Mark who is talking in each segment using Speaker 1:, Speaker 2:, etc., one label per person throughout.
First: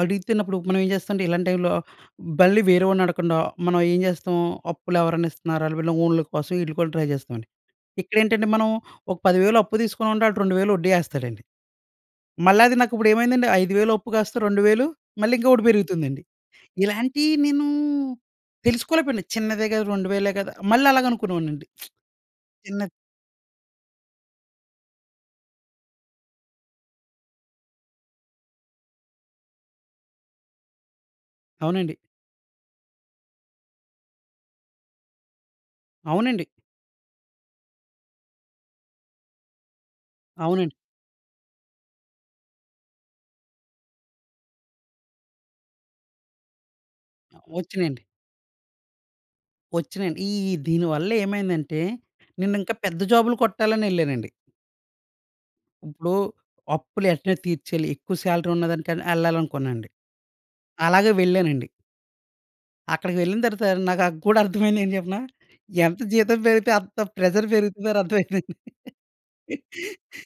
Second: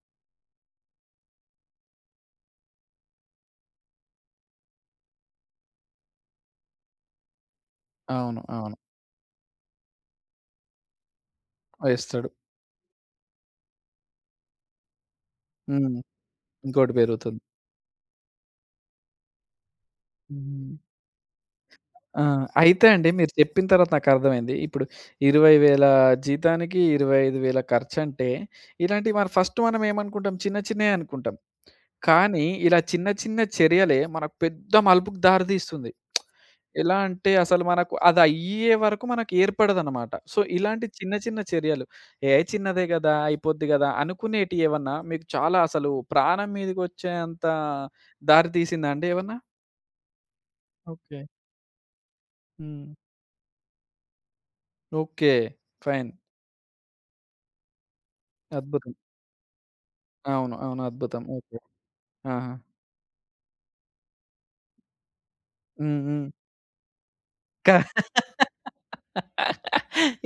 Speaker 1: అడిగితిన్నప్పుడు మనం ఏం జేస్తామంటే ఇలాంటి టైమ్‌లో, బల్లి వేరే వాడిని అడగకుండా, మనం ఏం జేస్తాం. అప్పులేవరైనా ఇస్తున్నారా, వీళ్ళ ఓన్లు కోసం వీళ్ళు కూడా ట్రై చేస్తామండి.
Speaker 2: అవును.
Speaker 1: ఇక్కడెంటంటే మనం,
Speaker 2: అవును.
Speaker 1: ఒక 10000 అప్పు తీసుకొనుంటే, వాడు 2000 వడ్డీ ఏస్తాడండి.
Speaker 2: ఆ! ఇస్తడు.
Speaker 1: మళ్ళా అది నాకు ఇప్పుడు ఏమైందండి, 5000 అప్పు కాస్త 2000 మళ్ళీ ఇంకొకటి
Speaker 2: హ్మ్
Speaker 1: పెరుగుతుందండి.
Speaker 2: .ఇంకోటి
Speaker 1: ఇలాంటియి
Speaker 2: పెరుగుతుంది.
Speaker 1: నేను, తెలుసుకోలేకపోయాను. చిన్నదే గదా! రెండు వేలే గదా
Speaker 2: హుహు.
Speaker 1: మళ్ళలాగనుకునేవాడనండీ.
Speaker 2: ఆ!
Speaker 1: తిన్న
Speaker 2: అయితే అండి. మీరు చెప్పిన తరువాత నాకర్థమైంది. ఇప్పుడు 20,000 జీతానికి, 25,000 ఖర్చంటే, ఇలాంటివి మరి మనం ఫస్ట్ మనమేమనుకుంటాం. చిన్న, చిన్నయి అనుకుంటాం.
Speaker 1: అవునండి.
Speaker 2: కానీ ఇలా చిన్న, చిన్న చర్యలే మనకు పెద్ద మలుపుకి దారి దీస్తుంది.
Speaker 1: అవునండి.
Speaker 2: ఎలా అంటే, అసలు మనకు అది అయ్యేవరకు మనకు ఏర్పడదన్నమాట. సో,
Speaker 1: అవునండి.
Speaker 2: ఇలాంటి చిన్న, చిన్న చర్యలు ఏ చిన్నదే గదా! అయిపోద్ది గదా! కానీ అనుకునేటియి ఏమన్నా మీకు చాలా అసలు ప్రాణం
Speaker 1: ఆ!
Speaker 2: మీదకొచ్చేంత
Speaker 1: వచ్చినయండి.
Speaker 2: దారి తీసిందా అండి ఏమన్నా?
Speaker 1: ఒచ్చినయండి. ఈ దీని వల్ల
Speaker 2: ఓకే.
Speaker 1: ఏమైందంటే, నేనింకా
Speaker 2: హ్మ్.
Speaker 1: పెద్ద జాబ్‌లు కొట్టాలని యేళ్ళానండి.
Speaker 2: ఓకే. ఫైన్.
Speaker 1: ఇప్పుడు, అప్పులు ఎంటనే తీర్చేయాలి, ఎక్కువ సాలరీ
Speaker 2: అద్భుతం!
Speaker 1: ఉన్నదానికకైనా ఎళ్ళాలనుకునండి.
Speaker 2: అవును. అవును.
Speaker 1: అలాగే
Speaker 2: అద్భుతం! ఓకే.
Speaker 1: వెళ్ళానండి.
Speaker 2: ఆహా!
Speaker 1: అక్కడికి వెళ్ళిన తరువాత, నాకు కూడ అర్థం అయింది ఏం చెప్పన.
Speaker 2: హ్మ్.
Speaker 1: ఎంత
Speaker 2: హ్మ్.
Speaker 1: జీతం పెరిగితే అంత ప్రెషర్ పెరుగుతుందని
Speaker 2: ఇంకా
Speaker 1: అర్థమయిందండి.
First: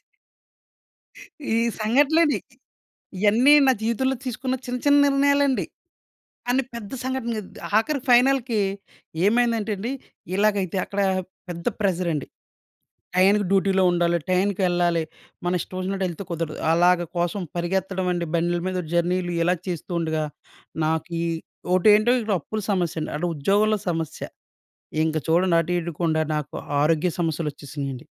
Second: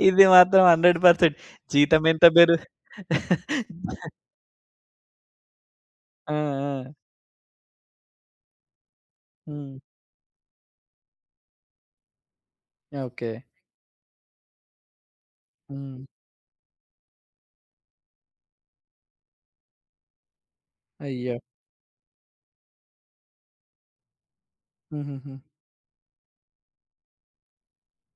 Speaker 2: ఇది మాత్రం 100%
Speaker 1: ఈ
Speaker 2: జీతంమెంత
Speaker 1: సంఘటనలండి.
Speaker 2: పెరు
Speaker 1: ఇయన్నీ నా జీవితంలో తీసుకున్న చిన్న, చిన్న నిర్ణయాలండి.
Speaker 2: ఆ!
Speaker 1: కాని పెద్ద
Speaker 2: ఆ!
Speaker 1: సంఘటన అద్ ఆఖరికి ఫైనల్‌కి ఏమైందంటే
Speaker 2: హ్మ్.
Speaker 1: అండి, ఇలాగైతే అక్కడ పెద్ద ప్రెషర్ అండి.
Speaker 2: ఓకే.
Speaker 1: టయానికి డుటిలో ఉండాలి, టయానికి వెళ్ళాలి, మన
Speaker 2: హ్మ్.
Speaker 1: ఇష్టమొచ్చినట్టు వెళ్తే కుదరదు. అలాగ కోసం పరిగెత్తడం అండి. బండ్ల మీద జర్నీలు ఇలా చేస్తూ ఉండగా, నాకీ
Speaker 2: అయ్యో!
Speaker 1: ఒకటేంటో అప్పుల సమస్య అండి, అటు ఉద్యోగంలో సమస్య, ఇంక
Speaker 2: హుహుహు.
Speaker 1: చూడండి. అటు ఇడకుండా నాకు ఆరోగ్య సమస్యలు వచ్చేసినియండి.